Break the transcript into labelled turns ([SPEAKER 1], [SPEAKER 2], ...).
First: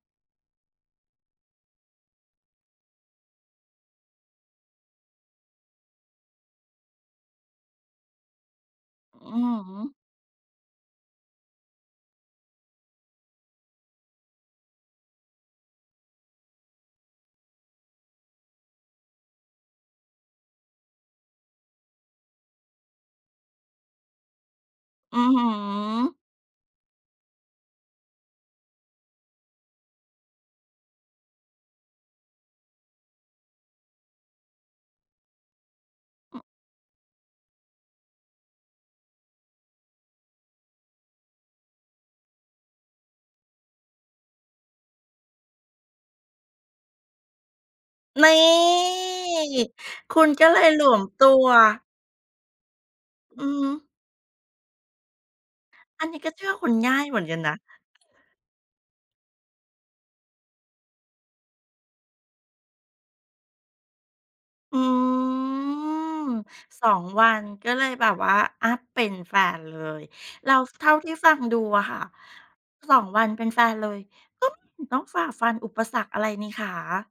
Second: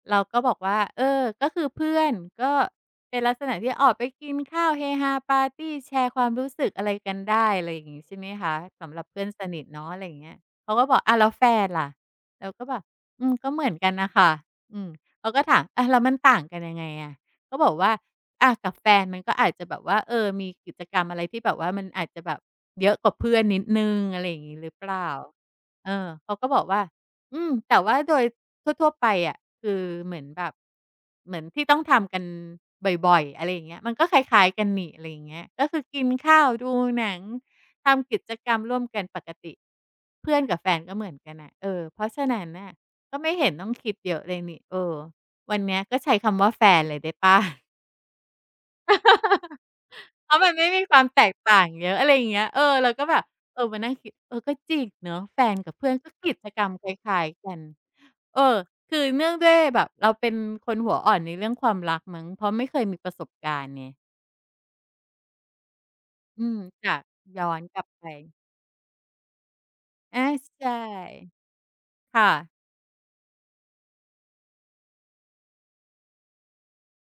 [SPEAKER 1] เราก็บอกว่า "เออ ก็คือเพื่อน ก็เป็นลักษณะที่ออกไปกินข้าวเฮฮาปาร์ตีแชร์ความรู้สึกอะไรกันได้ อะไรอย่างงี้ ใช่ไหมคะ สำหรับเพื่
[SPEAKER 2] อ
[SPEAKER 1] อ
[SPEAKER 2] ื
[SPEAKER 1] นสน
[SPEAKER 2] อ
[SPEAKER 1] ิท
[SPEAKER 2] ฮึ
[SPEAKER 1] เนาะ" อะไรอย่างเงี้ย เขาก็บอก "อ้าว แล้วแฟนล่ะ" เราก็แบบ "อืม ก็เหมือนกันน่ะค่ะ" อืม เขาก็ถามอะ "แล้วมันต่างกันยังไงอะ" ก็บอกว่า "อะ กับแฟนมันก็อาจจะแบบว่า เออ มีกิจกรรมอะไรที่แบบว่ามันอาจจะแบบเยอะกว่าเพื่อนนิดหนึ่ง อะไรอย่างงี้หรือเปล่า"
[SPEAKER 2] อื้อฮื
[SPEAKER 1] เออ
[SPEAKER 2] อ
[SPEAKER 1] เขาก็บอกว่า "อืม แต่ว่าโดยทั่ว ๆ ไปอะ คือเหมือนแบบ เหมือนที่ต้องทำกันบ่อย ๆ อะไรอย่างเงี้ย มันก็คล้าย ๆ กันนี่ อะไรอย่างเงี้ย ก็คือกินข้าว ดูหนัง ทำกิจกรรมร่วมกันปกติ เพื่อนกับแฟนก็เหมือนกันน่ะ เออ เพราะฉะนั้นน่ะก็ไม่เห็นต้องคิดเยอะเลยนี่ เออ วันเนี้ยก็ใช้คำว่าแฟนเลยได้เปล่า?"
[SPEAKER 2] นี่ คุ
[SPEAKER 1] เ
[SPEAKER 2] ณ
[SPEAKER 1] พราะ
[SPEAKER 2] ก็
[SPEAKER 1] มัน
[SPEAKER 2] เล
[SPEAKER 1] ไม่
[SPEAKER 2] ยห
[SPEAKER 1] ม
[SPEAKER 2] ล
[SPEAKER 1] ีค
[SPEAKER 2] ว
[SPEAKER 1] วา
[SPEAKER 2] ม
[SPEAKER 1] มแ
[SPEAKER 2] ต
[SPEAKER 1] ต
[SPEAKER 2] ั
[SPEAKER 1] ก
[SPEAKER 2] ว
[SPEAKER 1] ต่างเยอะ อะไรเงี้ย เออ เราก็แบบ
[SPEAKER 2] อือ
[SPEAKER 1] เอ่
[SPEAKER 2] ฮ
[SPEAKER 1] อ
[SPEAKER 2] ึ
[SPEAKER 1] มานั่งคิด เออ ก็จริงเนอะ แฟนกับเพื่อน
[SPEAKER 2] อั
[SPEAKER 1] ก
[SPEAKER 2] น
[SPEAKER 1] ็
[SPEAKER 2] นี้
[SPEAKER 1] ก
[SPEAKER 2] ก็
[SPEAKER 1] ิ
[SPEAKER 2] เช
[SPEAKER 1] จ
[SPEAKER 2] ื่อ
[SPEAKER 1] กร
[SPEAKER 2] ค
[SPEAKER 1] รม
[SPEAKER 2] น
[SPEAKER 1] ค
[SPEAKER 2] ง่าย
[SPEAKER 1] ล
[SPEAKER 2] เห
[SPEAKER 1] ้
[SPEAKER 2] ม
[SPEAKER 1] า
[SPEAKER 2] ือ
[SPEAKER 1] ย
[SPEAKER 2] นกัน
[SPEAKER 1] ๆ ก
[SPEAKER 2] น
[SPEAKER 1] ั
[SPEAKER 2] ะ
[SPEAKER 1] น เอ่อ คือเนื่องด้วยแบบเราเป็นคนหัวอ่อนในเรื่องความรักมั้ง เพราะไม่เคยมีประสบการณ์ไง
[SPEAKER 2] อืม
[SPEAKER 1] อืม
[SPEAKER 2] ส
[SPEAKER 1] ค
[SPEAKER 2] อ
[SPEAKER 1] ่ะ
[SPEAKER 2] ง วั
[SPEAKER 1] ย
[SPEAKER 2] น
[SPEAKER 1] ้อน
[SPEAKER 2] ก็
[SPEAKER 1] กล
[SPEAKER 2] เล
[SPEAKER 1] ับ
[SPEAKER 2] ย
[SPEAKER 1] ไ
[SPEAKER 2] แบบว่
[SPEAKER 1] ป
[SPEAKER 2] าอัปเป็นแฟนเลย
[SPEAKER 1] อา
[SPEAKER 2] แล้
[SPEAKER 1] ใ
[SPEAKER 2] ว
[SPEAKER 1] ช่
[SPEAKER 2] เท่าที่ฟังดูอะค่ะ
[SPEAKER 1] ค่ะ
[SPEAKER 2] 2 วันเป็นแฟนเลยต๋อม หือ ต้องฝ่าฟันอุปสรรคอะไรนี่คะ